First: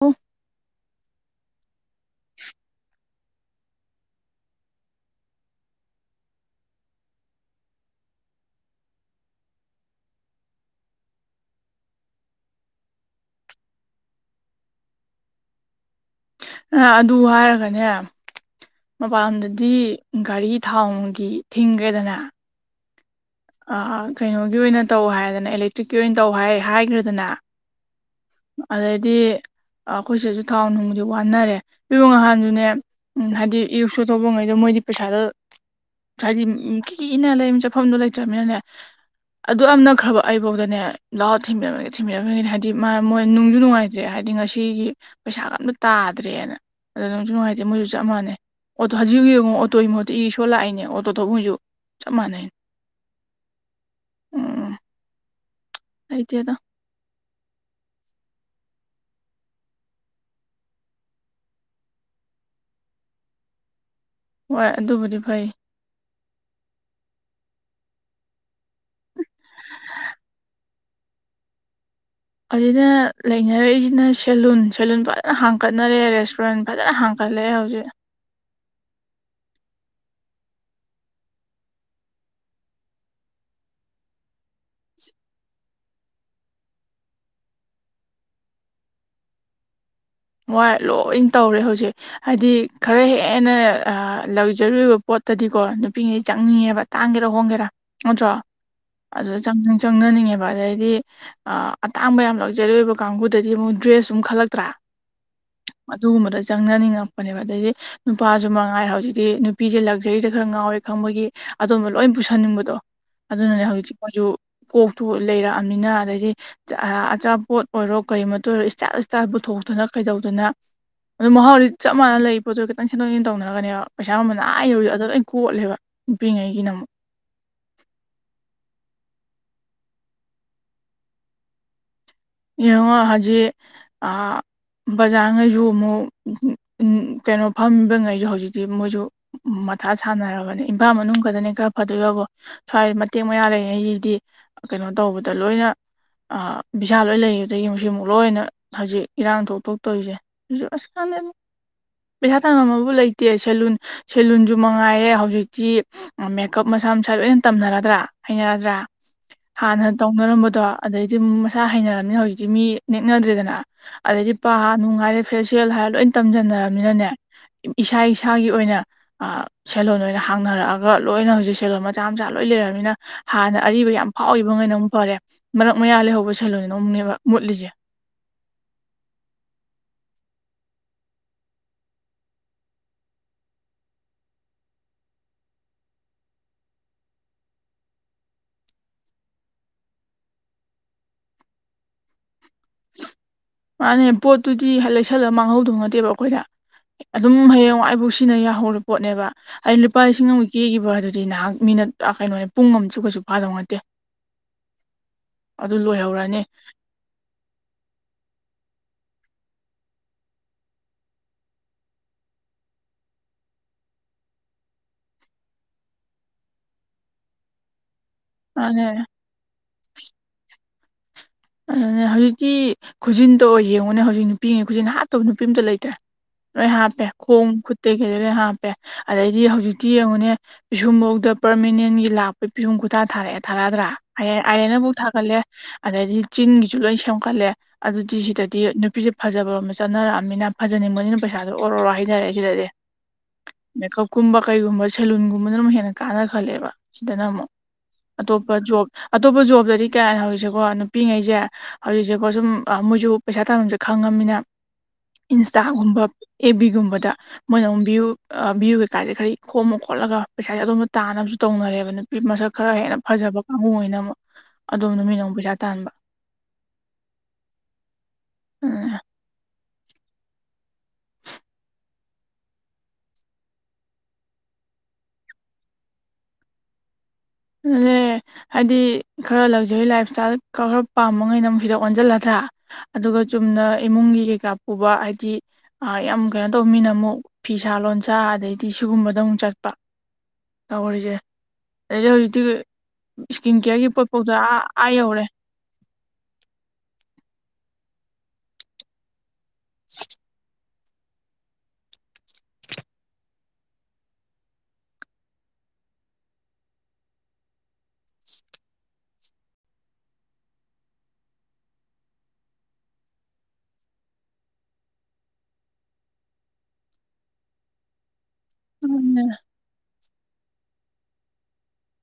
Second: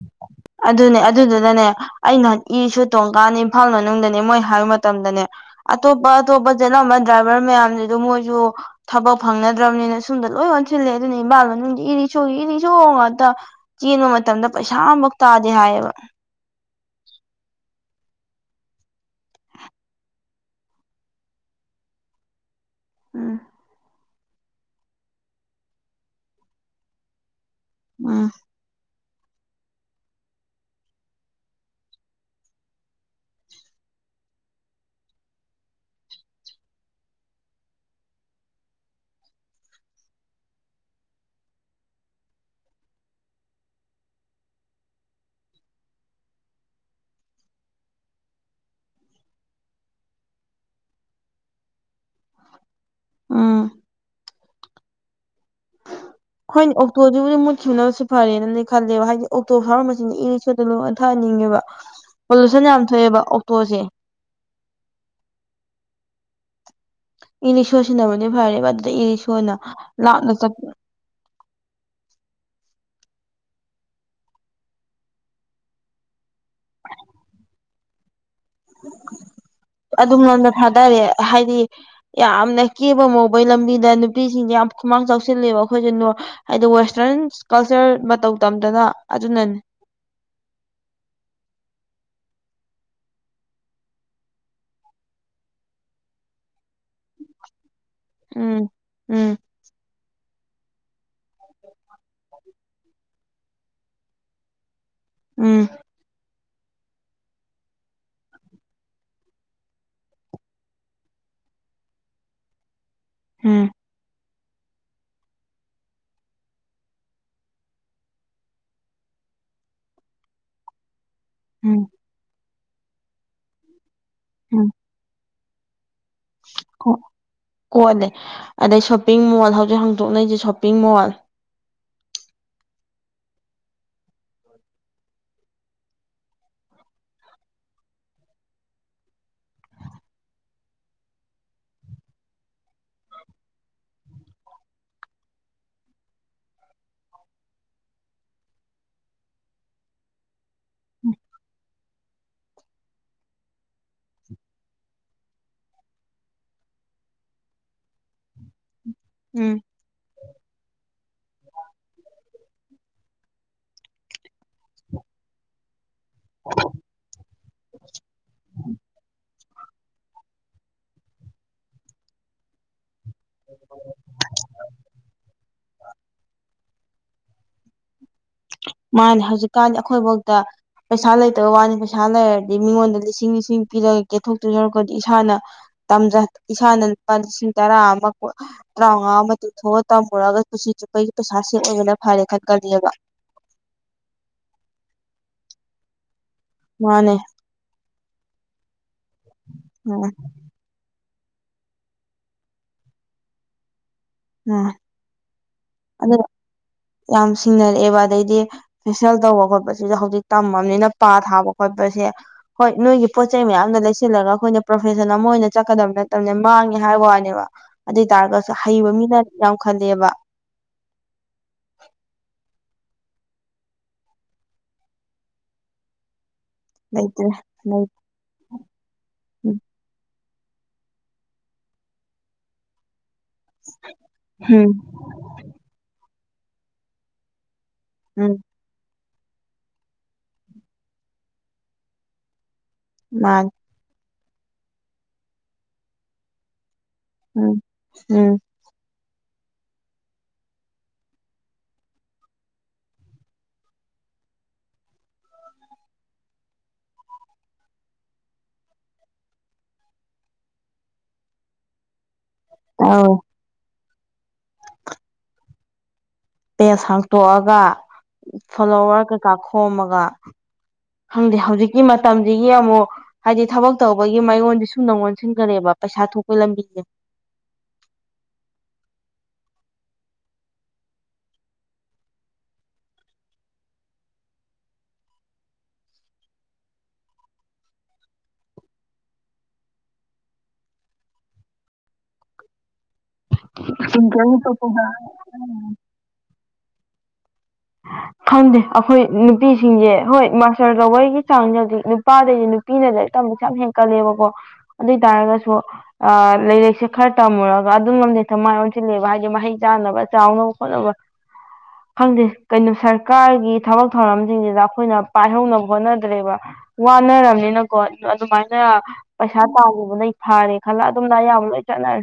[unintelligible] ꯑꯗꯨꯅꯦ ꯑꯗꯨꯗꯨꯅꯅꯦ ꯑꯩꯅ ꯏ ꯁꯨ ꯇꯣꯡꯀꯥꯟ ꯏꯝꯐꯥꯜ ꯃꯅꯨꯡꯗꯅꯦ ꯃꯣꯏ ꯍꯥꯏꯕ ꯃꯇꯝꯗꯅꯦ ꯑꯇꯣꯞꯄ ꯑꯇꯣꯞꯄ ꯆꯠꯂꯝꯕ ꯗ꯭ꯔꯥꯏꯚꯔ ꯃꯌꯥꯝꯖꯤꯖꯨ ꯃꯣꯏꯖꯨ ꯊꯕꯛ ꯐꯪꯅꯗ꯭ꯔꯝꯅꯤꯅ ꯁꯨꯝꯗ ꯂꯣꯏ ꯑꯣꯟꯁꯤꯜꯂꯦ ꯑꯗꯨꯅ ꯏꯝꯕꯥꯥꯜ ꯃꯅꯨꯡꯗꯤ ꯏꯔꯤꯛꯁꯣꯒꯤ ꯏꯔꯤꯛꯁꯣ ꯉꯥꯇ ꯆꯦꯟꯕ ꯃꯇꯝꯗ ꯄꯩꯁꯥ ꯑꯝꯕꯧ ꯇꯥꯗꯦ ꯍꯥꯏꯌꯦꯕ ꯑꯥ ꯑꯗꯨ ꯍꯥꯏꯔꯒꯅꯦ ꯃꯄꯥꯟ ꯂꯣꯝꯗꯗꯤ ꯒꯥꯔꯤ ꯊꯥꯎ ꯅꯨꯡꯒꯤ ꯊꯤꯡꯒ꯭ꯔꯦꯗꯅꯥ ꯎꯝ ꯑ ꯑ ꯀꯩꯅꯣꯒꯤ ꯑꯣꯏꯅ ꯇꯧ ꯍꯥꯏꯔꯦꯗꯅ ꯑꯦꯂꯦꯛꯇ꯭ꯔꯤꯛꯀꯤ ꯑꯣꯏꯅ ꯇꯧ ꯍꯥꯏ ꯍꯥꯏꯒ꯭ꯔꯦꯗꯅꯥ ꯎꯝ ꯑꯗꯩꯗꯤ ꯑꯈꯣꯏ ꯁꯤꯗꯗꯨ ꯊꯥꯎ ꯅꯨꯡꯗꯤ ꯋꯥꯅꯔꯦ [unintelligible] ꯉꯍꯥꯟꯖꯨꯅꯦ ꯎꯝ ꯍꯥꯏꯗꯤ ꯏꯔꯤꯛꯁꯣ ꯊꯧꯕꯉꯩꯗꯣ ꯃꯣꯏꯗꯤ ꯄꯩꯁꯥꯗꯣ ꯊ꯭ꯔꯥꯢꯗꯤꯝ ꯎꯝ ꯀꯤ ꯀꯤ ꯏꯟꯅꯔ ꯂꯩꯔꯝ ꯆꯠꯐꯝꯗꯣ ꯂꯩꯇ꯭ꯔꯝꯃꯤꯅꯅꯦ ꯑꯗꯨꯌꯥꯝ ꯅꯛꯈ꯭ꯔꯕ ꯑꯩꯕꯧꯗꯅꯦ ꯂꯥꯛꯑꯣ ꯊꯤꯟꯕꯤꯔꯝꯃꯒꯦ ꯊꯤꯟꯕꯤꯔꯝꯃꯒꯦꯅ ꯍꯥꯏꯗꯤ ꯃꯥ ꯃꯣꯏ ꯅꯨꯡꯖꯨ ꯅꯨꯡꯉꯥꯏꯇ꯭ꯔꯦ ꯍꯥꯏꯗꯤ ꯉꯁꯤꯒꯤ ꯄꯩꯁꯥꯒ ꯑꯝꯇ ꯇꯥꯗ꯭ꯔꯦꯅ ꯑꯗꯣ ꯅꯨꯡꯁꯨ ꯅꯨꯡꯉꯥꯏꯇꯦ ꯃꯣꯏꯖꯨ ꯆꯞ ꯃꯥꯟꯅꯩ ꯑꯣꯇꯣ ꯍꯖꯤꯛ ꯌꯦꯡꯉꯣ ꯑꯣꯇꯣꯒꯤ ꯃꯍꯨꯠꯇ ꯏꯔꯤꯛꯁꯣ ꯂꯥꯛꯏꯅꯦ ꯑꯣꯇꯣ ꯊꯧꯕ ꯉꯩꯖꯨ ꯆꯞ ꯃꯥꯟꯅꯩ ꯎꯝ ꯎꯝ ꯂꯩꯇꯦꯗ ꯍꯣꯏꯅꯦ ꯑꯣꯛꯇꯣꯗꯨꯕꯨꯗꯤ ꯃꯨꯠꯈꯤꯕꯅꯕꯁꯨ ꯐꯔꯦꯅꯗꯤ ꯈꯜꯂꯦꯕ ꯍꯥꯏꯗꯤ ꯑꯣꯛꯇꯣ ꯊꯧꯔꯝꯕꯁꯤꯡꯖꯦ ꯏꯔꯤꯛꯁꯣꯗ ꯂꯣꯏ ꯑꯣꯟꯊꯍꯟꯅꯤꯡꯉꯦꯕ ꯄꯣꯂꯨꯁꯟ ꯌꯥꯝ ꯊꯣꯛꯑꯦꯕ ꯑꯣꯛꯇꯣꯖꯦ ꯍꯣꯏ ꯑꯗꯨꯕꯨꯗꯤ ꯐꯩ ꯏꯂꯤꯁꯣ ꯁꯤꯅꯕꯨꯗꯤ ꯐꯔꯦꯕ ꯑꯗꯨꯗ ꯏꯔꯤꯛꯁꯣꯅ ꯂꯥꯞꯅ ꯆꯠ ꯑꯁꯤꯅ ꯂꯩꯅꯔꯛꯏꯁꯤꯅ ꯁꯦꯂꯨꯟ ꯁꯦꯂꯨꯟ ꯐꯖꯅ ꯍꯥꯡꯀꯠꯅꯔꯦ ꯔꯦꯁꯇꯨꯔꯦꯟ ꯐꯖꯅ ꯍꯥꯡ ꯒꯠꯂꯦ ꯍꯧꯖꯤꯛ ꯑꯗꯨꯝꯔꯣꯝꯗ ꯊꯥꯗꯔꯦ ꯍꯥꯏꯗꯤ ꯌꯥꯝꯅ ꯀꯦꯕ ꯃꯧꯕꯩ ꯂꯝꯕꯤꯗ ꯅꯨꯄꯤꯁꯤꯡꯁꯦ ꯌꯥꯝ ꯈꯨꯃꯥꯡ ꯆꯥꯎꯁꯤꯜꯂꯦꯕ ꯑꯦꯈꯣꯏꯁꯦ ꯅꯣꯔ ꯍꯥꯏꯗꯤ ꯋꯦꯁꯇ꯭ꯔꯟ ꯀꯜꯆꯔ ꯃꯇꯧ ꯇꯝꯗꯅ ꯑꯗꯨꯅꯅꯤ ꯃꯣꯏ ꯂꯣꯏ ꯇꯧꯔꯦ ꯍꯧꯖꯤꯛ ꯍꯥꯏꯗꯤ ꯈꯔ ꯍꯦꯟꯅ ꯑ ꯂꯛꯖꯔꯤ ꯑꯣꯏꯕ ꯄꯣꯠꯇꯗꯤꯀꯣ ꯅꯨꯄꯤꯉꯩ ꯆꯪꯅꯤꯡꯉꯦꯕ ꯇꯥꯡꯒꯦꯔ ꯍꯣꯡꯒꯦꯔ ꯅꯠꯇ꯭ꯔꯣ ꯎꯝ ꯎꯝ ꯑꯗꯨꯗ ꯆꯪ ꯆꯪꯅꯅꯤꯡꯉꯦꯕ ꯑꯗꯩꯗꯤ ꯑ ꯑꯇꯥꯡꯕ ꯌꯥꯝ ꯂꯛꯖꯔꯤ ꯑꯣꯏꯕ ꯀꯥꯡꯕꯨꯗꯗꯤ ꯑꯃꯨꯛ ꯗ꯭ꯔꯦꯁꯁꯨ ꯑꯝ ꯈꯜꯂꯛꯇ꯭ꯔ ꯎꯝ ꯑꯗꯨꯒꯨꯝꯕꯗꯣ ꯆꯪꯅꯅꯤꯡꯉꯛꯄꯅꯦꯕ ꯑꯗꯩꯗꯤ ꯅꯨꯄꯥꯁꯨ ꯃꯉꯥꯏꯔꯦ ꯍꯧꯖꯤꯛꯇꯤ ꯅꯨꯄꯤꯁꯦ ꯂꯛꯖꯔꯤꯗ ꯈꯔ ꯉꯥꯎꯋꯦ ꯈꯪꯕꯒꯤ ꯑꯗꯣꯝꯕ ꯂꯣꯏ ꯄꯨꯁꯟꯅꯤꯡꯕꯗꯣ ꯑꯗꯨꯅꯅꯦ ꯎꯝ ꯍꯧꯖꯤꯛꯇꯤ ꯃꯣꯏꯁꯨ ꯀꯣꯛꯇꯨ ꯂꯩꯔꯛꯑꯝꯅꯤꯅ ꯑꯗꯩꯗꯤ ꯑꯆꯥ ꯑꯆꯥꯄꯣꯠ ꯑꯣꯏꯔꯣ ꯀꯔꯤꯃꯇ ꯑꯣꯏꯔꯣ ꯏꯁꯇꯥꯏꯜ ꯏꯁꯇꯥꯏꯜ ꯄꯨꯊꯣꯛꯇꯅ ꯀꯩꯗꯧꯗꯅ ꯑꯗꯣ ꯃꯍꯥꯎꯗꯤ ꯎꯝ ꯆꯞ ꯃꯥꯟꯅ ꯂꯩ ꯄꯣꯠꯇꯣ ꯈꯤꯇꯪ ꯁꯦꯝꯗꯣꯛ ꯁꯦꯝꯖꯤꯟ ꯇꯧꯅꯔꯒꯅꯦꯕ ꯄꯩꯁꯥ ꯃꯃꯟ ꯑꯥ ꯎꯝ ꯌꯧꯋꯤꯗꯣ ꯑꯗ ꯂꯣꯏ ꯀꯣꯠꯂꯦꯕ ꯅꯨꯄꯤꯉꯩꯒꯤꯅ ꯑꯃꯨꯛ ꯀꯣꯠꯂꯦ ꯑꯗꯩ ꯁꯣꯄꯤꯡ ꯃꯣꯜ ꯍꯧꯖꯤꯛ ꯍꯥꯡꯗꯣꯛꯅꯩꯁꯦ ꯁꯣꯄꯤꯡ ꯃꯣꯜ ꯌꯦꯡꯉꯣ ꯍꯧꯖꯤꯛ ꯑꯥ ꯕꯖꯥꯔꯉꯩꯁꯨ ꯑꯃꯨꯛ ꯀꯩꯅꯣ ꯐꯝꯕꯉꯩꯁꯨ ꯍꯧꯖꯤꯛꯇꯤ ꯃꯣꯏꯁꯨ ꯃꯊꯥ ꯁꯥꯟꯅꯔꯕꯅꯦ ꯏꯝꯐꯥꯜ ꯃꯅꯨꯡ ꯈꯠꯇꯅꯦ ꯈꯔ ꯐꯗꯣꯏꯕꯕꯨ ꯁ꯭ꯋꯥꯏ ꯃꯇꯦꯛ ꯃꯌꯥ ꯂꯩꯅꯩꯁꯤꯗꯤ ꯀꯩꯅꯣ ꯇꯧꯕꯗ ꯂꯣꯏꯅ ꯑ ꯚꯤ ꯁꯥꯜ ꯂꯣꯏ ꯂꯩꯒꯤꯕꯗꯒꯤ ꯃꯁꯤ ꯑꯃꯨꯛ ꯂꯣꯏꯅ ꯍꯧꯖꯤꯛ ꯏꯔꯥꯡ ꯊꯣꯛ ꯊꯣꯛ ꯇꯧꯔꯤꯁꯦ ꯑꯗꯨ ꯑꯁ ꯈꯟꯗꯦꯗ ꯄꯩꯁꯥ ꯇꯥꯡꯕꯝ ꯑꯕꯨ ꯂꯩꯇꯦ ꯁꯦꯂꯨꯟ ꯁꯦꯂꯨꯟꯁꯨ ꯃꯉꯥꯏꯔꯦ ꯍꯧꯖꯤꯛꯇꯤ ꯃꯦꯀꯞ ꯃꯁꯥ ꯃꯁꯥ ꯂꯣꯏꯅ ꯇꯝꯅꯔꯗ꯭ꯔ ꯍꯩꯅꯔꯗ꯭ꯔꯥ ꯎꯝ ꯍꯥꯟꯅ ꯇꯧꯅꯔꯝꯕꯗꯣ ꯑꯗꯩꯗꯤ ꯃꯁꯥ ꯍꯩꯅꯔꯝꯅꯤꯅ ꯍꯧꯖꯤꯛꯇꯤ ꯃꯤ ꯅꯦꯛꯅꯗ꯭ꯔꯦꯗꯅ ꯑꯗꯩꯗꯤ ꯄꯥ ꯅꯨꯡ ꯍꯥꯏꯔꯦ ꯐꯦꯁꯤꯌꯦꯜ ꯍꯥꯏꯔꯦ ꯂꯣꯏ ꯇꯝꯖꯟꯅꯔꯝꯅꯤꯅꯅꯦ ꯏꯁꯥ ꯏꯁꯥꯒꯤ ꯑꯣꯏꯅ ꯑꯥ ꯁꯦꯜꯂꯣꯟ ꯑꯣꯏꯅ ꯍꯥꯡꯅꯔꯛꯑꯒ ꯂꯣꯏꯅ ꯍꯧꯖꯤꯛ ꯁꯦꯂꯣꯟ ꯃꯆꯥ ꯃꯆꯥ ꯂꯣꯏ ꯂꯩꯔꯕꯅꯤꯅ ꯍꯥꯟꯅ ꯑꯔꯤꯕ ꯌꯥꯝ ꯐꯥꯎꯒꯤꯕ ꯉꯩꯅ ꯑꯃꯨꯛ ꯐꯔꯦ ꯃꯔꯛ ꯃꯌꯥ ꯂꯩꯍꯧꯕ ꯁꯜꯂꯣꯟꯗꯅ ꯑꯃꯨꯛꯅꯦꯕ ꯃꯨꯠꯂꯤꯁꯦ ꯃꯥꯅꯦ ꯍꯧꯖꯤꯛꯀꯥꯟꯗꯤ ꯑꯩꯈꯣꯏꯐꯧꯗ ꯄꯩꯁꯥ ꯂꯩꯇꯕ ꯋꯥꯅꯤ ꯄꯩꯁꯥ ꯂꯩꯔꯗꯤ ꯃꯤꯉꯣꯟꯗ ꯂꯤꯁꯤꯡ ꯂꯤꯁꯤꯡ ꯄꯤꯔꯒ ꯀꯦꯊꯣꯛꯇꯣꯏ ꯌꯧꯔꯛꯄꯗꯤ ꯏꯁꯥꯅ ꯇꯝꯖꯟ ꯏꯁꯥꯅ ꯂꯨꯄꯥ ꯂꯤꯁꯤꯡ ꯇꯔꯥ ꯑꯃ [unintelligible] ꯇꯔꯥꯎꯉꯥ ꯑꯃ ꯇꯤꯡꯊꯣꯛꯑꯒ ꯇꯝꯃꯨꯔꯒ ꯄꯨꯟꯁꯤ ꯆꯨꯞꯄꯒꯤ ꯄꯩꯁꯥ ꯁꯦꯕ ꯑꯣꯢꯕꯅ ꯐꯔꯦ ꯈꯟꯀꯅꯤꯕ ꯃꯥꯅꯦ ꯄꯣꯠꯇꯨꯗꯤ ꯂꯩꯁꯜꯂ ꯃꯥꯡꯍꯧꯗꯧ ꯅꯠꯇꯦꯕ ꯑꯩꯈꯣꯏꯗ ꯃꯥꯅꯦ ꯑꯗꯨꯝ ꯍꯌꯦꯡꯋꯥꯏꯐꯧ ꯁꯤꯅ ꯌꯥꯍꯧꯔ ꯄꯣꯠꯅꯦꯕ ꯑꯩ ꯂꯨꯄꯥ ꯎꯝ ꯂꯤꯁꯤꯡ ꯑꯃ [unintelligible] ꯀꯦꯒꯤꯕ ꯑꯗꯨꯗꯤ ꯅꯍꯥꯛ ꯃꯤꯅꯠ ꯀꯩꯅꯣꯅꯦ ꯄꯨꯡ ꯑꯃ ꯆꯨ ꯀꯩꯁꯨ ꯐꯥꯗꯧ ꯅꯠꯇꯦ [unintelligible] ꯑꯗꯨ ꯂꯣꯏꯍꯧꯔꯅꯤ ꯌꯥꯝ ꯁꯤꯡꯅꯔꯛꯑꯦꯕ ꯑꯗꯩꯗꯤ ꯐꯦꯁꯤꯌꯦꯜ ꯇꯧꯕ ꯈꯣꯠꯄꯁꯤꯁꯨ ꯍꯧꯖꯤꯛ ꯇꯝꯃꯕꯅꯤꯅ ꯄꯥ ꯊꯥꯕ ꯈꯣꯠꯄꯁꯦ ꯍꯣꯏ ꯅꯣꯏꯒꯤ ꯄꯣꯠ ꯆꯩꯩ ꯃꯌꯥꯝꯅ ꯂꯩꯁꯤꯜꯂꯒ ꯑꯩꯈꯣꯏꯅ ꯄ꯭ꯔꯣꯐꯦꯁꯟ ꯑꯃ ꯑꯣꯏꯅ ꯆꯠꯀꯗꯕ ꯅꯠꯇꯕꯅꯦ ꯃꯥꯡꯉꯦ ꯍꯥꯏꯕ ꯋꯥꯅꯦꯕ ꯑꯗꯨꯏ ꯇꯥꯔꯒꯁꯨ ꯑꯗꯨꯅꯦ ꯍꯩꯕ ꯃꯤꯅ ꯌꯥꯝ ꯈꯜꯂꯦꯕ ꯑꯗꯨꯅꯦ ꯍꯧꯖꯤꯛꯇꯤ ꯈꯨꯖꯤꯟꯗꯣ ꯌꯦꯡꯉꯨꯅꯦ ꯍꯧꯖꯤꯛ ꯅꯨꯄꯤꯉꯩ ꯈꯨꯖꯤꯟ ꯍꯥꯠꯇꯕ ꯅꯨꯄꯤ ꯑꯝꯇ ꯂꯩꯇ꯭ꯔꯦ ꯂꯣꯏ ꯍꯥꯞꯄꯦ ꯂꯩꯇ꯭ꯔꯦ ꯈꯣꯡ ꯂꯩ ꯈꯨꯠꯇꯥꯒꯤ ꯂꯣꯏ ꯍꯥꯞꯄꯦ ꯑꯗꯩꯗꯤ ꯎꯝ ꯍꯧꯖꯤꯛꯇꯤ ꯌꯦꯡꯉꯨꯅꯦ ꯄꯤꯁꯨꯝꯐꯧꯗ ꯄꯔꯃꯤꯅꯦꯟꯒꯤ ꯂꯥꯛꯄꯩ ꯄꯤꯁꯨꯝ ꯈꯨꯊꯥ ꯊꯥꯔꯛꯑꯦ ꯊꯥꯔꯗ꯭ꯔꯥ ꯑꯥꯏꯔꯦꯟꯅꯕꯨꯛ ꯊꯥꯒꯠꯂꯦ ꯑꯗꯩꯗꯤ ꯆꯤꯡꯒꯤꯁꯨ ꯂꯣꯏ ꯁꯦꯝꯒꯠꯂꯦ ꯑꯗꯨꯗꯤ ꯎꯝ ꯁꯤꯗꯗꯤ ꯅꯨꯄꯤꯁꯦꯄ ꯐꯖꯕꯔꯣꯝ ꯆꯠꯅꯔꯛꯑꯕꯃꯤꯅ ꯐꯖꯅꯤꯡꯕꯅꯤꯅ ꯄꯩꯁꯥꯗꯣ ꯑꯣꯔ ꯑꯣꯔꯣ ꯍꯩꯊꯔꯛꯑꯦ ꯁꯤꯗꯗꯤ ꯃꯥꯅꯦ ꯃꯦꯀꯞꯀꯨꯝꯕ ꯀꯩꯒꯨꯝꯕ ꯁꯦꯂꯨꯟꯒꯨꯝꯕꯅ ꯑꯗꯝ ꯍꯦꯟꯅ ꯀꯥꯟꯅ ꯈꯜꯂꯦꯕ ꯁꯤꯗꯅ ꯑꯃꯨꯛ ꯎꯝ ꯎꯝ ꯑꯇꯣꯞꯄ ꯖꯣ ꯑꯇꯣꯞꯄ ꯖꯣꯕꯇꯗꯤ ꯀꯌꯥ ꯍꯧꯔꯤꯁꯦꯀꯣ ꯄꯤꯏꯉꯩꯁꯦ ꯍꯧꯖꯤꯛꯁꯦꯀꯣ ꯁꯨꯝ ꯃꯣꯏꯁꯨ ꯄꯩꯁꯥ ꯇꯥꯐꯝꯁꯦ ꯈꯪꯉꯝꯅꯤꯅ ꯏꯟꯁꯇꯥꯒꯨꯝꯕ ꯑꯦ ꯕꯤꯒꯨꯝꯕꯗ ꯃꯣꯏꯅ ꯑꯃꯨꯛ ꯚ꯭ꯌꯨ ꯚꯌꯨ ꯀꯩꯀꯥꯁꯦ ꯈꯔ ꯈꯣꯝꯃ ꯈꯣꯠꯂ ꯄꯩꯁꯥꯁꯦ ꯑꯗꯣꯝꯗ ꯇꯥꯅꯕꯁꯨ ꯇꯧꯅꯔꯦꯕ ꯅꯨꯄꯤ ꯃꯁꯛ ꯈꯔ ꯍꯦꯟꯅ ꯇꯧꯋꯦ ꯐꯖꯕ ꯀꯥꯡꯕꯨ ꯑꯣꯏꯅ ꯑꯃꯨꯛ ꯑꯗꯣꯝ ꯅꯨꯃꯤꯠꯅꯥ ꯑꯃꯨ ꯄꯩꯁꯥ ꯇꯥꯟꯕ ꯄꯦꯖ ꯍꯥꯡꯇꯣꯛꯑꯒ ꯑꯗꯨꯅ ꯐꯣꯂꯣꯋꯔ ꯀꯩꯀꯥ ꯈꯣꯝꯃꯒ ꯈꯪꯗꯦ ꯍꯧꯖꯤꯛꯀꯤ ꯃꯇꯝꯌꯤꯒꯤ ꯑꯃꯨꯛ ꯍꯥꯏꯗꯤ ꯊꯕꯛ ꯇꯧꯕꯒꯤ ꯃꯌꯣꯟꯗꯤ ꯁꯨꯝꯅ ꯑꯣꯟꯁꯤꯟꯈꯔꯦꯕ ꯄꯩꯁꯥ ꯊꯣꯛꯄꯩ ꯂꯝꯕꯤꯁꯦ ꯂꯦ ꯍꯥꯏꯗꯤ ꯈꯔ ꯂꯛꯖꯔꯤ ꯂꯥꯏꯞ ꯏꯁꯇꯥꯏꯜ ꯈꯔ ꯄꯥꯝꯕꯉꯩꯗ ꯑꯃꯨꯛ ꯁꯤꯗ ꯑꯣꯟꯁꯤꯜꯂꯗ꯭ꯔꯥ ꯑꯗꯨꯒ ꯆꯨꯝꯅ ꯏꯃꯨꯡꯒꯤ ꯀꯩꯀꯥ ꯄꯨꯕ ꯍꯥꯏꯗꯤ ꯌꯥꯝ ꯀꯩꯅꯣ ꯇꯧꯅꯤꯅ ꯑꯃꯨꯛ ꯐꯤꯁꯥ ꯂꯣꯟꯁꯥ ꯑꯗꯩꯗꯤ ꯁꯤꯒꯨꯝꯕꯗ ꯑꯃꯨꯛ ꯆꯠꯄ ꯇꯧꯔꯤꯁꯦ ꯑꯩꯅ ꯍꯧꯖꯤ ꯏꯁꯀꯤꯟ ꯀꯦꯌꯔꯒꯤ ꯄꯣꯠꯐꯥꯎꯗ ꯑ ꯑꯥ ꯌꯧꯔꯦ ꯈꯪꯗꯦ ꯑꯩꯈꯣꯏ ꯅꯨꯄꯤꯁꯤꯡꯁꯦ ꯍꯣꯏ ꯃꯥ ꯄꯔ ꯇꯧꯕꯩꯒꯤ ꯆꯥꯡꯗꯥꯗꯤ ꯅꯨꯄꯥꯗꯩ ꯅꯨꯄꯤꯅꯗ ꯇꯝꯕꯩꯆꯥꯡ ꯌꯥꯝ ꯍꯦꯟꯀꯠꯂꯦꯕꯀꯣ ꯑꯗꯧ ꯇꯔꯒꯁꯨ ꯑꯥ ꯂꯩꯥꯏꯔꯛꯁꯦ ꯈꯔ ꯇꯝꯃꯨꯔꯒ ꯑꯗꯨꯝ ꯉꯝꯗꯦꯛꯇ ꯃꯥꯏ ꯑꯣꯟꯁꯤꯜꯂꯦꯕ ꯍꯥꯏꯗꯤ ꯃꯍꯩ ꯆꯥꯅꯕ ꯆꯥꯎꯅꯕ ꯈꯣꯠꯅꯕ ꯐꯪꯗꯦ ꯀꯩꯅꯣ ꯁꯔꯀꯥꯔꯒꯤ ꯊꯕꯛ ꯊꯧꯔꯝꯁꯤꯡꯁꯤꯗ ꯑꯩꯈꯣꯏꯅ ꯄꯥꯏꯍꯧꯅꯕ ꯍꯣꯠꯅꯗ꯭ꯔꯦꯕ ꯋꯥꯟꯔꯝꯅꯤꯅ ꯀꯣꯏ ꯑꯗꯨꯃꯥꯏꯅ ꯄꯩꯁꯥ ꯇꯥꯉꯕ ꯅ ꯊꯥꯒꯤ ꯈꯜꯂ ꯑꯗꯨꯝꯅ ꯑꯌꯥꯝꯕ ꯂꯣꯏ ꯆꯠꯅꯔꯦ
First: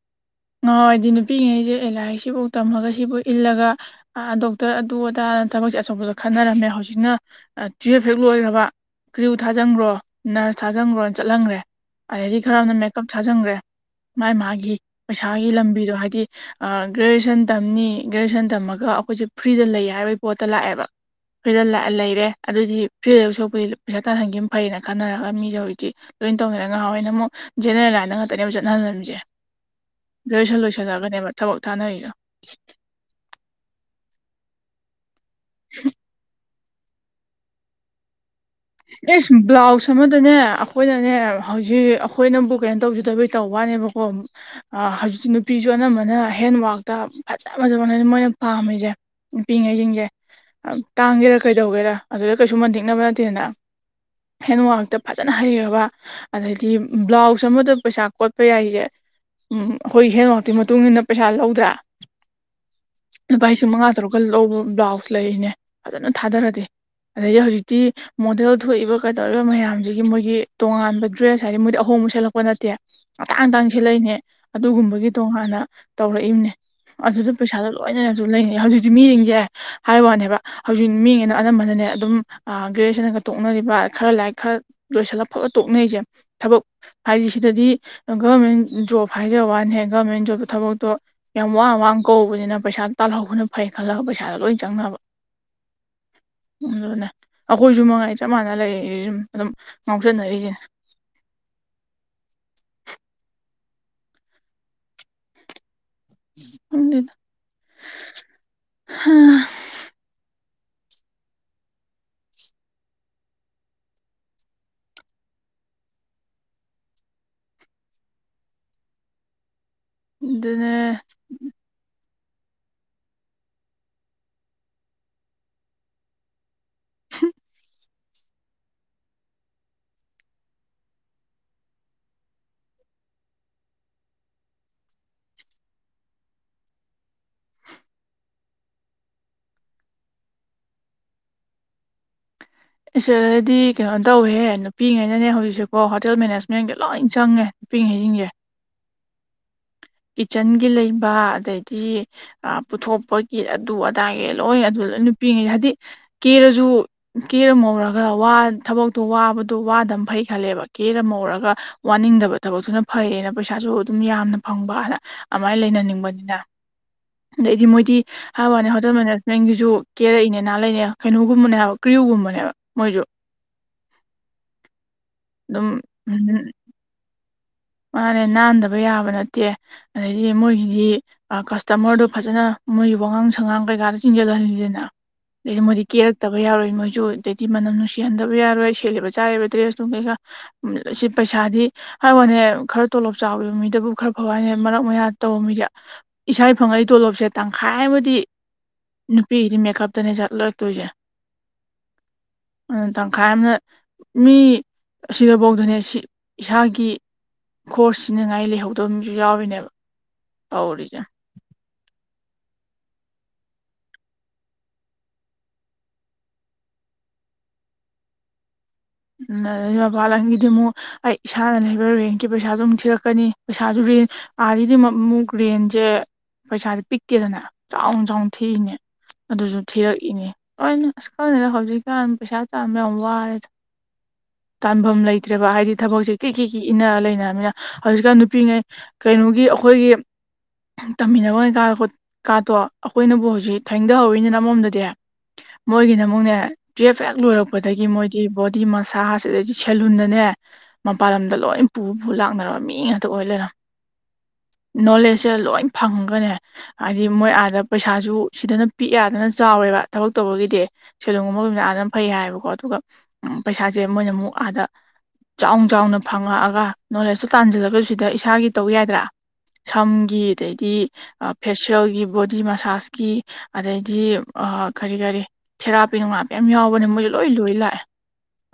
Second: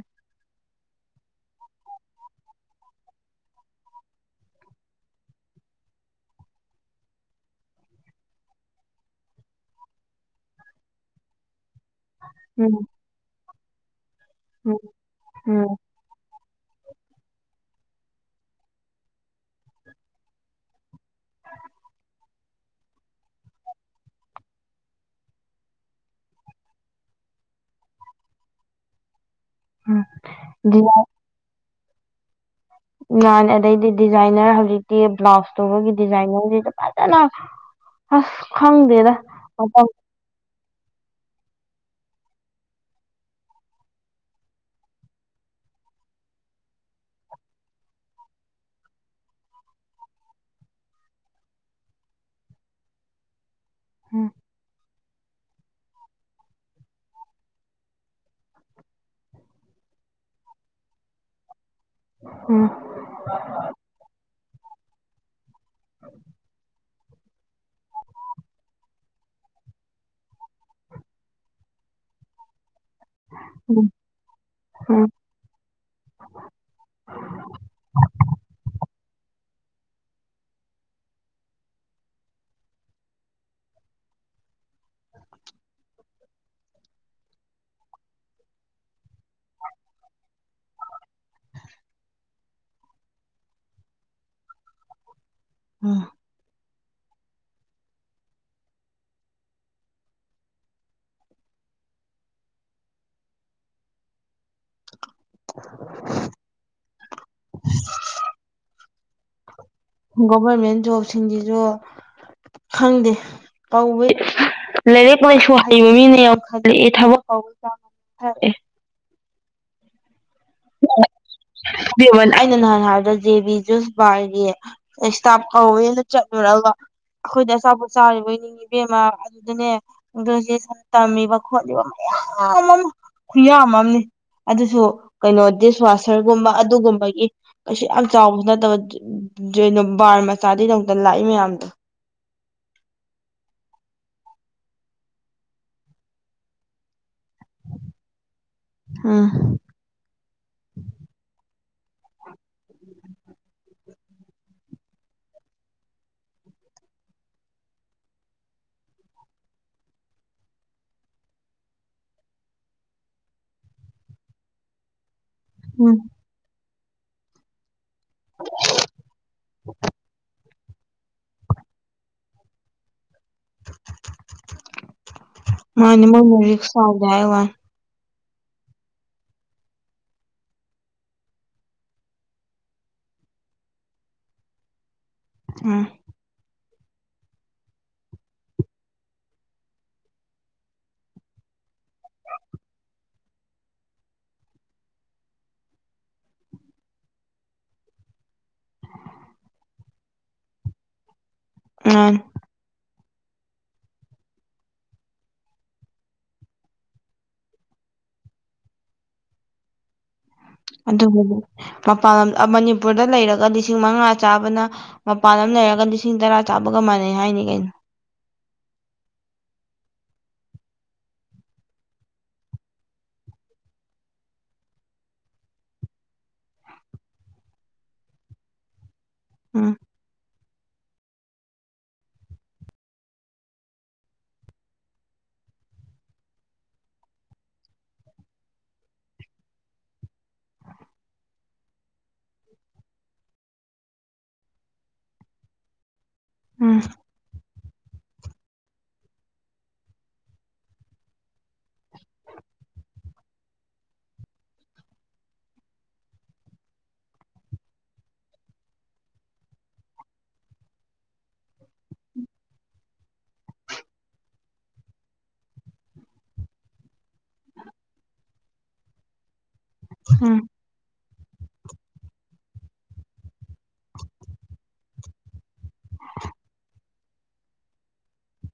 ꯉꯥꯍꯟ ꯋꯥꯏꯗꯤ ꯅꯨꯄꯤꯉꯩꯁꯦ ꯑꯦ ꯂꯥꯏꯔꯤꯛꯁꯤꯐꯥꯎ ꯇꯝꯃꯒ ꯁꯤꯕꯨ ꯏꯜꯂꯒ ꯗꯣꯛꯇꯔ ꯑꯗꯨ ꯑꯗꯥꯅ ꯊꯕꯛꯁꯦ ꯑꯆꯧꯕꯗ ꯈꯟꯅꯔꯝꯃꯦ ꯍꯧꯖꯤꯛꯅ ꯇꯨꯋꯐ ꯍꯦꯛ ꯂꯣꯏꯈ꯭ꯔꯕ ꯀ꯭ꯔꯌꯨ ꯊꯥꯖꯟꯈ꯭ꯔꯣ ꯅꯔꯁ ꯊꯥꯖꯟꯈ꯭ꯔꯣꯅ ꯆꯠꯍꯟꯈ꯭ꯔꯦ ꯑꯗꯩꯗꯤ ꯈꯔꯅ ꯎꯝ ꯃꯦꯀꯞ ꯊꯥꯖꯤꯟꯈ꯭ꯔꯦ ꯃꯥꯥꯏ ꯃꯥꯒꯤ ꯎꯝ ꯄꯩꯁꯥꯒꯤ ꯎꯝ ꯂꯝꯕꯤꯗꯣ ꯍꯥꯏꯗꯤ ꯒ꯭ꯔꯦꯖꯨꯋꯦꯁꯟ ꯇꯝꯅꯤ ꯒ꯭ꯔꯦꯖꯨꯋꯦꯁꯟ ꯇꯝꯃꯒ ꯑꯩꯈꯣꯏꯁꯦ ꯐ꯭ꯔꯤꯗ ꯂꯩ ꯍꯥꯏꯕꯒꯤ ꯄꯣꯠꯇ ꯂꯥꯛꯑꯦꯕ ꯐ꯭ꯔꯤꯇ ꯂꯛꯑꯦ ꯂꯩꯔꯦ ꯑꯗꯨꯏꯗꯤ ꯐ꯭ꯔꯤꯗ ꯂꯩꯗꯧ ꯁꯣꯛꯄꯨꯗꯤ ꯄꯩꯁꯥ ꯇꯥꯍꯟꯈꯤꯕ ꯐꯩꯌꯦꯅ ꯈꯟꯅꯔꯒ ꯃꯤꯁꯨ ꯍꯧꯖꯤꯛꯇꯤ ꯂꯣꯏꯅ ꯇꯧꯅꯔꯦ ꯉꯥꯍꯥꯋꯥꯢꯅ ꯑꯃꯨꯛ ꯖꯦꯅꯦꯔꯦꯜ ꯂꯥꯏꯟꯗ ꯉꯥꯛꯇꯅꯦ ꯆꯠꯅꯍꯟꯔꯃꯤꯁꯦ ꯎꯝ ꯒ꯭ꯔꯦꯖꯨꯔꯦꯁꯜ ꯂꯣꯏꯁꯜꯂꯒꯅꯦꯕ ꯊꯕꯛ ꯊꯥꯅꯔꯤꯗꯣ ꯉꯥꯅꯦ ꯑꯗꯩꯗꯤ ꯗꯤꯖꯥꯏꯅꯔ ꯍꯧꯖꯤꯛꯇꯤ ꯕ꯭ꯂꯥꯎꯁ ꯇꯨꯕꯒꯤ ꯗꯤꯖꯥꯏ [unintelligible] ꯆꯠꯂꯣ ꯑꯁ ꯈꯪꯗꯦꯗ ꯑꯧꯄꯧ ꯑꯗꯨꯗꯅꯦ ꯑꯩꯈꯣꯏꯅꯅꯦ ꯍꯧꯖꯤꯛ ꯑꯩꯈꯣꯏꯅꯕꯨ ꯀꯩꯅꯣ ꯇꯧꯖꯗꯕꯩ ꯇꯧꯕ ꯋꯥꯅꯦꯕꯀꯣ ꯑꯥ ꯍꯧꯖꯤꯛ ꯅꯨꯄꯤꯖꯨ ꯑꯅꯝꯕꯅ ꯍꯦꯟꯋꯥꯛꯇ ꯐꯖ ꯐꯖ ꯃꯅ ꯃꯣꯏꯅ ꯄꯥꯝꯃꯤꯖꯦ ꯅꯨꯄꯤꯉꯩꯒꯤꯁꯤꯡꯁꯦ ꯇꯥꯡꯒꯦꯔ ꯀꯩꯗꯧꯒꯦꯔ ꯑꯗꯨꯗ ꯀꯩꯁꯨ ꯃꯟꯇꯤꯛꯅꯕ ꯅꯠꯇꯦꯗꯅ ꯎꯝ ꯍꯦꯟꯋꯥꯛꯇ ꯐꯖꯅ ꯍꯩꯔꯕ ꯑꯗꯩꯗꯤ ꯕ꯭ꯂꯥꯎꯁ ꯑꯃꯗ ꯄꯩꯁꯥ ꯀꯣꯠꯄ ꯌꯥꯔꯤꯖꯦ ꯎꯝ ꯑꯩꯈꯣꯏ ꯍꯦꯟꯋꯥꯛꯇꯨꯢ ꯃꯇꯨꯡ ꯏꯟꯅ ꯄꯩꯁꯥ ꯂꯧꯗ꯭ꯔꯥ ꯑꯣ ꯂꯨꯄꯥ ꯂꯤꯁꯤꯡ ꯃꯉꯥ ꯇꯔꯨꯛꯀ ꯂꯧꯕ ꯕ꯭ꯂꯥꯎꯁ ꯂꯩꯔꯤꯅꯦ ꯐꯖꯅ ꯊꯥꯗꯔꯗꯤ ꯑꯗꯩꯗꯤ ꯍꯧꯖꯤꯛꯇꯤ ꯃꯣꯗꯦꯜ ꯊꯣꯛꯏꯕ ꯀꯗꯧꯔꯤꯕ ꯃꯌꯥꯝꯁꯤꯒꯤ ꯃꯣꯏꯒꯤ ꯇꯣꯉꯥꯟꯕ ꯗ꯭ꯔꯦꯁ ꯍꯥꯏꯗꯤ ꯃꯣꯏꯗꯤ ꯑꯍꯣꯡꯕ ꯁꯦꯠꯂꯛꯄ ꯅꯠꯇꯦ ꯑꯇꯥꯡ-ꯑꯇꯥꯡ ꯎꯝ ꯁꯦꯠꯂꯛꯢꯅꯦ ꯎꯝ ꯑꯗꯨꯒꯨꯝꯕꯒꯤ ꯇꯣꯉꯥꯟꯅ ꯇꯧꯔꯛꯏꯝꯅꯦ ꯑꯗꯨꯗ ꯄꯩꯁꯥꯗꯣ ꯂꯣꯏꯅꯁꯨ ꯂꯩꯅꯩ ꯍꯧꯖꯤꯛꯇꯤ ꯃꯤꯁꯤꯡꯖꯦ ꯍꯥꯏ ꯋꯥꯅꯦꯕ ꯍꯧꯖꯤꯛ ꯃꯤꯉꯤꯒꯩꯗꯣ ꯑꯅꯝꯕꯅꯅꯦ ꯑꯗꯨꯝ ꯑꯥ ꯒ꯭ꯔꯦꯖꯨꯌꯦꯁꯟꯗꯒ ꯇꯣꯛꯅꯔꯤꯕ ꯈꯔ ꯂꯥꯏꯔꯤꯛ ꯈꯔ ꯂꯣꯏꯁꯤꯜꯂꯒ ꯐꯠ-ꯐꯠ ꯇꯣꯛꯅꯩꯁꯦ ꯊꯕꯛ ꯍꯥꯏꯗꯤ ꯁꯤꯗꯗꯤ ꯒꯚꯔꯃꯦꯟ ꯖꯣꯕ ꯍꯥꯏꯖꯕ ꯋꯥꯅꯦ ꯒꯔꯃꯦꯟ ꯖꯣꯕꯇꯣ ꯊꯕꯛꯇꯣ ꯌꯥꯝ ꯋꯥ-ꯋꯥ ꯀꯧꯕꯅꯤꯅ ꯄꯩꯁꯥ ꯇꯥꯜꯍꯧꯕꯅ ꯐꯩ ꯈꯜꯂꯒ ꯄꯩꯁꯥꯗ ꯂꯣꯏ ꯆꯪꯅꯕ ꯑꯥ ꯑꯗꯨꯅꯦ ꯑꯩꯈꯣꯏꯖꯨ ꯃꯉꯥꯏ ꯆꯞ ꯃꯥꯟꯅ ꯂꯩꯔꯤ ꯑꯗꯨꯝ ꯑꯗꯨꯝ ꯉꯥꯎꯆꯠꯅꯔꯤꯁꯤꯅꯦ ꯈꯪꯗꯦꯗ ꯍꯥ ꯒꯣꯚꯔꯃꯦꯟ ꯖꯣꯕꯁꯤꯡꯖꯤꯖꯨ ꯈꯪꯗꯦ ꯇꯧꯕꯩ ꯂꯥꯏꯔꯤꯛ ꯂꯥꯏꯁꯨ ꯍꯩꯕ ꯃꯤꯅ ꯌꯥꯝꯈꯠ ꯂꯛꯑꯦ ꯊꯕꯛ [unintelligible] ꯑꯦ ꯑꯗꯨꯅꯦ ꯢꯕꯦꯝꯃꯥ ꯑꯩꯅ ꯅꯍꯥꯟ ꯍꯥꯏꯔꯕꯗꯣ ꯖꯦꯕꯤ ꯖꯨꯁ ꯕꯥꯔꯒꯤ ꯑꯦꯁꯇꯥꯞ ꯀꯧꯋꯦꯅ ꯆꯠꯂꯨꯔꯒ ꯑꯩꯈꯣꯏꯗꯤ ꯑꯆꯥꯥꯄꯣꯠ ꯆꯥꯔꯤꯕꯣꯏ ꯅꯤꯡꯉꯤ ꯏꯕꯦꯝꯃ ꯑꯗꯨꯗꯅꯦ ꯒ꯭ꯔꯖꯨꯑꯦꯁꯟ ꯇꯝꯃꯤꯕ ꯈꯣꯠꯂꯤꯕ ꯃꯌꯥꯝ ꯑꯃ ꯈꯨꯌꯥꯝ ꯑꯃꯅꯤ ꯑꯗꯨꯁꯨ ꯀꯩꯅꯣ ꯗꯤꯁꯋꯥꯁꯔꯒꯨꯝꯕ ꯑꯗꯨꯒꯨꯝꯕꯒꯤ ꯀꯩꯁꯨꯌꯥꯝ ꯆꯥꯎꯕꯁꯨ ꯅꯠꯇꯕ ꯖꯦꯅꯣ ꯕꯥꯔ ꯃꯆꯥꯗꯨꯒꯤꯗꯃꯛꯇ ꯂꯥꯛꯏ ꯃꯌꯥꯝꯗꯣ ꯏꯁꯦꯗꯤ ꯀꯩꯅꯣ ꯇꯧꯋꯤꯍꯦ ꯅꯨꯄꯤꯉꯩꯅꯅꯦ ꯍꯧꯖꯤꯛꯁꯦꯀꯣ ꯍꯣꯇꯦꯜ ꯃꯦꯅꯦꯖꯃꯦꯟꯒꯤ ꯂꯣꯏ ꯆꯪꯉꯦ ꯅꯨꯄꯤꯉꯩꯖꯤꯡꯖꯦ ꯑꯥ ꯀꯤꯠꯆꯟꯒꯤ ꯂꯩꯕ ꯑꯗꯩꯗꯤ ꯑ ꯄꯨꯊꯣꯛꯄꯒꯤ ꯑꯗꯨ ꯑ ꯗꯥꯒꯤ ꯂꯣꯏ ꯑꯗꯨ ꯂꯣꯏ ꯅꯨꯄꯤꯉꯩ ꯍꯥꯏꯗꯤ ꯀꯦꯔꯖꯨ ꯀꯦꯔꯥ ꯃꯧꯔꯒ ꯋꯥ ꯊꯕꯛꯇꯣ ꯋꯥꯕꯗꯣ ꯋꯥꯗꯝ ꯐꯩ ꯈꯜꯂꯦꯕ ꯀꯦꯔꯥ ꯃꯧꯔꯒ ꯋꯥꯅꯤꯡꯗꯕ ꯊꯕꯛꯇꯨꯅ ꯐꯩꯌꯦꯅ ꯄꯩꯁꯥꯁꯨ ꯑꯗꯨꯝ ꯌꯥꯝꯅ ꯐꯪꯕꯅ ꯑꯃꯥꯏ ꯎꯝ ꯂꯩꯅꯅꯤꯡꯕꯅꯤꯅ ꯑꯗꯩꯗꯤ ꯃꯣꯏꯗꯤ ꯍꯥꯏꯕ ꯋꯥꯅꯦ ꯍꯣꯇꯦꯜ ꯃꯦꯅꯦꯖꯃꯦꯟꯒꯤꯁꯨ ꯀꯦꯔꯛꯏꯅꯦ ꯅꯥꯜꯂꯛꯢꯅꯦ ꯀꯩꯅꯣꯒꯨꯝꯕꯅꯦ ꯍꯥꯏꯕ ꯀ꯭ꯔꯤꯌꯨꯒꯨꯝꯕꯅꯦꯕ ꯃꯣꯏꯖꯨ ꯑꯗꯨꯝ ꯃꯥꯅꯦ ꯃꯣꯏꯅ ꯔꯤꯛꯁ ꯆꯥꯎꯗꯦ ꯍꯥꯢ ꯋꯥꯅꯦ ꯃꯥꯅꯦ ꯅꯥꯟꯗꯕ ꯌꯥꯕ ꯅꯠꯇꯦ ꯑꯗꯩꯗꯤ ꯃꯣꯏꯒꯤꯗꯤ ꯐ ꯀꯁꯇꯃꯔꯗꯣ ꯐꯖꯅ ꯃꯣꯏꯒꯤ ꯋꯥꯉꯥꯡ ꯁꯉꯥꯡ ꯀꯩꯀꯥꯗ ꯆꯤꯡꯖꯜꯍꯟꯂꯤꯅꯤꯗꯥꯅ ꯑꯗꯩꯗꯤ ꯃꯣꯢꯗꯤ ꯎꯝ ꯀꯦꯔꯛ ꯇꯕ ꯌꯥꯔꯣꯏ ꯃꯣꯏꯖꯨ ꯑꯗꯩꯗꯤ ꯃꯅꯝ ꯅꯨꯡꯁꯤꯍꯟꯗꯕ ꯌꯥꯔꯣꯏ ꯁꯦꯠꯂꯤꯕ ꯆꯥꯔꯤꯕ ꯗ꯭ꯔꯦꯁ ꯅꯨꯡ ꯀꯩꯀꯥ ꯎꯝ ꯁꯤ ꯄꯩꯁꯥꯗꯤ ꯍꯥꯏꯋꯥꯅꯦ ꯈꯔ ꯇꯣꯂꯣꯞ ꯆꯥꯎꯕ ꯃꯤꯗꯕꯨ ꯈꯔ ꯐꯕ ꯋꯥꯅꯦ ꯃꯔꯛ ꯃꯌꯥ ꯇꯧꯕ ꯃꯤꯗꯤ ꯏꯁꯥꯢ ꯐꯪꯉꯛꯏ ꯇꯣꯂꯣꯞꯁꯦ ꯇꯪꯈꯥꯏ ꯑꯃꯗꯤ ꯅꯨꯄꯤꯒꯤꯗꯤ ꯃꯦꯀꯞꯇꯅꯦ ꯆꯠꯂꯛꯇꯣꯏꯁꯦ [unintelligible] ꯑꯗꯨꯅ ꯇꯪꯈꯥꯏ ꯑꯃꯅ ꯃꯤ ꯑꯁꯤꯗꯚꯧꯗꯅꯦ ꯁꯤ ꯏꯁꯥꯒꯤ ꯈꯣꯔꯁ ꯁꯤꯅꯉꯥꯏ ꯂꯩꯍꯧꯗꯕ ꯃꯤꯖꯨ ꯌꯥꯎꯔꯤꯅꯦꯕ ꯇꯧꯔꯤꯁꯦ ꯑꯗꯨꯕꯨꯕꯨ ꯃꯄꯥꯟ ꯂꯝ ꯑꯥ ꯃꯅꯤꯄꯨꯔꯗ ꯂꯩꯔꯒ ꯂꯤꯁꯤꯡ ꯃꯉꯥ ꯆꯥꯕꯅ ꯃꯄꯥꯟ ꯂꯝ ꯂꯩꯔꯒ ꯂꯤꯁꯤꯡ ꯇꯔꯥ ꯆꯥꯕꯒ ꯃꯥꯟꯅꯩ ꯍꯥꯏꯅꯤ ꯀꯩꯅꯣ ꯎꯝ ꯑꯥ ꯃꯄꯥꯟꯂꯝꯒꯤꯗꯤ ꯑꯃꯨꯛ ꯑꯩ ꯏꯁꯥꯅ ꯂꯩꯕ ꯔꯦꯟꯀꯤ ꯄꯩꯁꯥꯗꯨ ꯑꯃꯨꯛ ꯊꯤꯔꯛꯀꯅꯤ ꯄꯩꯁꯥꯁꯨ ꯔꯦꯟ ꯑꯥꯒꯤꯗꯤ ꯑꯃꯨꯛ ꯔꯦꯟꯖꯦ ꯄꯩꯁꯥꯗꯤ ꯄꯤꯛꯇꯦꯗꯅ ꯆꯥꯎꯅ ꯆꯥꯎꯅ ꯊꯤꯔꯤꯅꯦ ꯑꯗꯨꯁꯨ ꯎꯝ ꯊꯤꯔꯛꯏꯅꯤ ꯍꯣꯏꯅꯦ ꯑꯁ ꯈꯪꯗꯦꯗ ꯍꯧꯖꯤꯛꯀꯥꯟ ꯄꯩꯁꯥ ꯇꯥꯟꯕ ꯌꯥꯝ ꯋꯥꯔꯦꯗ ꯇꯥꯟꯐꯝ ꯂꯩꯇ꯭ꯔꯦꯕ ꯍꯥꯏꯗꯤ ꯊꯕꯛꯁꯦ ꯀꯤꯛ ꯀꯤꯛ ꯀꯤꯛ ꯏꯟꯅꯔ ꯂꯩꯅꯔꯕꯅꯤꯅ ꯍꯧꯖꯤꯛꯀꯥꯟ ꯅꯨꯄꯤꯉꯩ ꯀꯩꯅꯣꯒꯤ ꯑꯩꯈꯣꯏꯒꯤ ꯇꯝꯃꯤꯟꯅꯕ ꯀꯩꯀꯥ ꯈꯣꯠ ꯀꯥꯗꯣ ꯑꯩꯈꯣꯏꯅꯕꯨ ꯍꯧꯖꯤꯛ ꯊꯦꯡꯗꯍꯧꯔꯤꯅꯤꯅ ꯑꯃꯔꯣꯝꯗꯗꯤ ꯃꯣꯏꯒꯤꯅ ꯑꯃꯨꯛꯅꯦ ꯎꯝ ꯇꯨꯌꯦꯐ ꯍꯦꯛ ꯂꯣꯏꯔꯛꯄꯗꯒꯤ ꯃꯣꯏꯗꯤ ꯕꯣꯠ ꯗꯤ ꯃꯁꯥꯁ ꯑꯗꯩꯗꯤ ꯁꯦꯂꯨꯟꯗꯅꯦ ꯃꯄꯥꯟ ꯂꯝꯗ ꯂꯣꯏ ꯄꯨ ꯄꯨ ꯂꯥꯛꯅꯔꯕ ꯃꯤ ꯉꯥꯛꯇ ꯑꯣꯏ ꯂꯩꯔꯝ ꯅꯣꯂꯦꯖꯁꯦ ꯂꯣꯏ ꯐꯪꯒꯅꯦ ꯍꯥꯏꯗꯤ ꯃꯣꯏ ꯑꯥꯗ ꯄꯩꯁꯥꯁꯨ ꯁꯤꯗꯅ ꯄꯤꯛ ꯑꯦ ꯑꯥꯗꯅ ꯆꯥꯎꯋꯦꯕ ꯊꯕꯛ ꯇꯧꯕꯒꯤꯗꯤ ꯁꯦꯂꯣꯡꯒꯨꯝꯕ ꯑꯣꯢꯕꯅꯤꯅ ꯑꯥꯗꯅ ꯐꯩ ꯍꯥꯏꯌꯦꯕꯀꯣ ꯑꯗꯨꯒ ꯄꯩꯁꯥꯁꯦ ꯃꯣꯏꯅ ꯑꯃꯨꯛ ꯑꯥꯗ ꯆꯥꯎꯅ ꯆꯥꯎꯅ ꯐꯪꯉꯛꯑꯒ ꯅꯣꯂꯦꯖꯁꯨ ꯇꯥꯟꯖꯜꯂꯒ ꯁꯤꯗ ꯏꯁꯥꯒꯤ ꯇꯧ ꯌꯥꯢꯗꯅ ꯁꯝꯒꯤ ꯎꯝ ꯑꯗꯩꯗꯤ ꯑꯥ ꯐꯦꯁꯤꯌꯦꯜꯒꯤ ꯕꯣꯗꯤ ꯃꯁꯥꯁꯀꯤ ꯑꯗꯩꯗꯤ ꯑꯥ ꯀꯔꯤ ꯀꯔꯤ ꯊꯦꯔꯥꯄꯤ ꯅꯨꯡꯉꯥꯄꯤ ꯌꯥꯝ ꯌꯥꯎꯕꯅꯦ ꯃꯣꯏꯗꯤ ꯂꯣꯏ ꯂꯣꯏ ꯂꯥꯛꯑꯦ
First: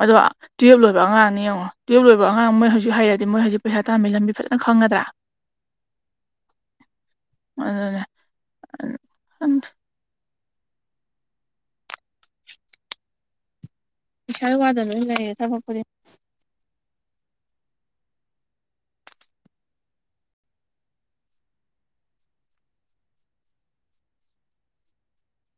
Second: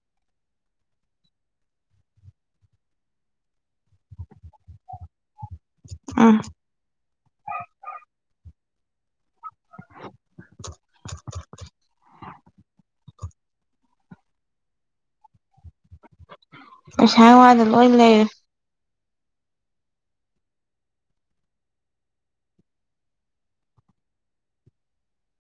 ꯑꯗꯣ ꯇꯨꯌꯦꯜꯞ ꯂꯣꯏꯕ ꯑꯉꯥꯡꯅꯤ ꯌꯦꯡꯉꯣ ꯇꯨꯌꯦꯜ ꯂꯣꯏꯕ ꯑꯉꯥꯡ ꯃꯣꯏ ꯍꯧꯖꯤꯛ ꯍꯩꯔꯗꯤ ꯃꯣꯏ ꯍꯧꯖꯤꯛ ꯄꯩꯁꯥ ꯇꯥꯥꯟꯕꯩ ꯂꯝꯕꯤ ꯐꯖꯅ ꯈꯪꯉꯗ꯭ꯔꯥ ꯎꯝ ꯑꯗꯨꯅꯦ ꯑꯟ ꯑꯟ [inaudible] ꯄꯩꯁꯥꯏ ꯋꯥꯗ ꯂꯣꯏꯅ ꯂꯩꯔꯦꯗ ꯍꯧꯔꯛꯄꯗꯤ ꯄꯩꯁꯥꯢ ꯋꯥꯗ ꯂꯣꯏ ꯂꯩꯔꯦ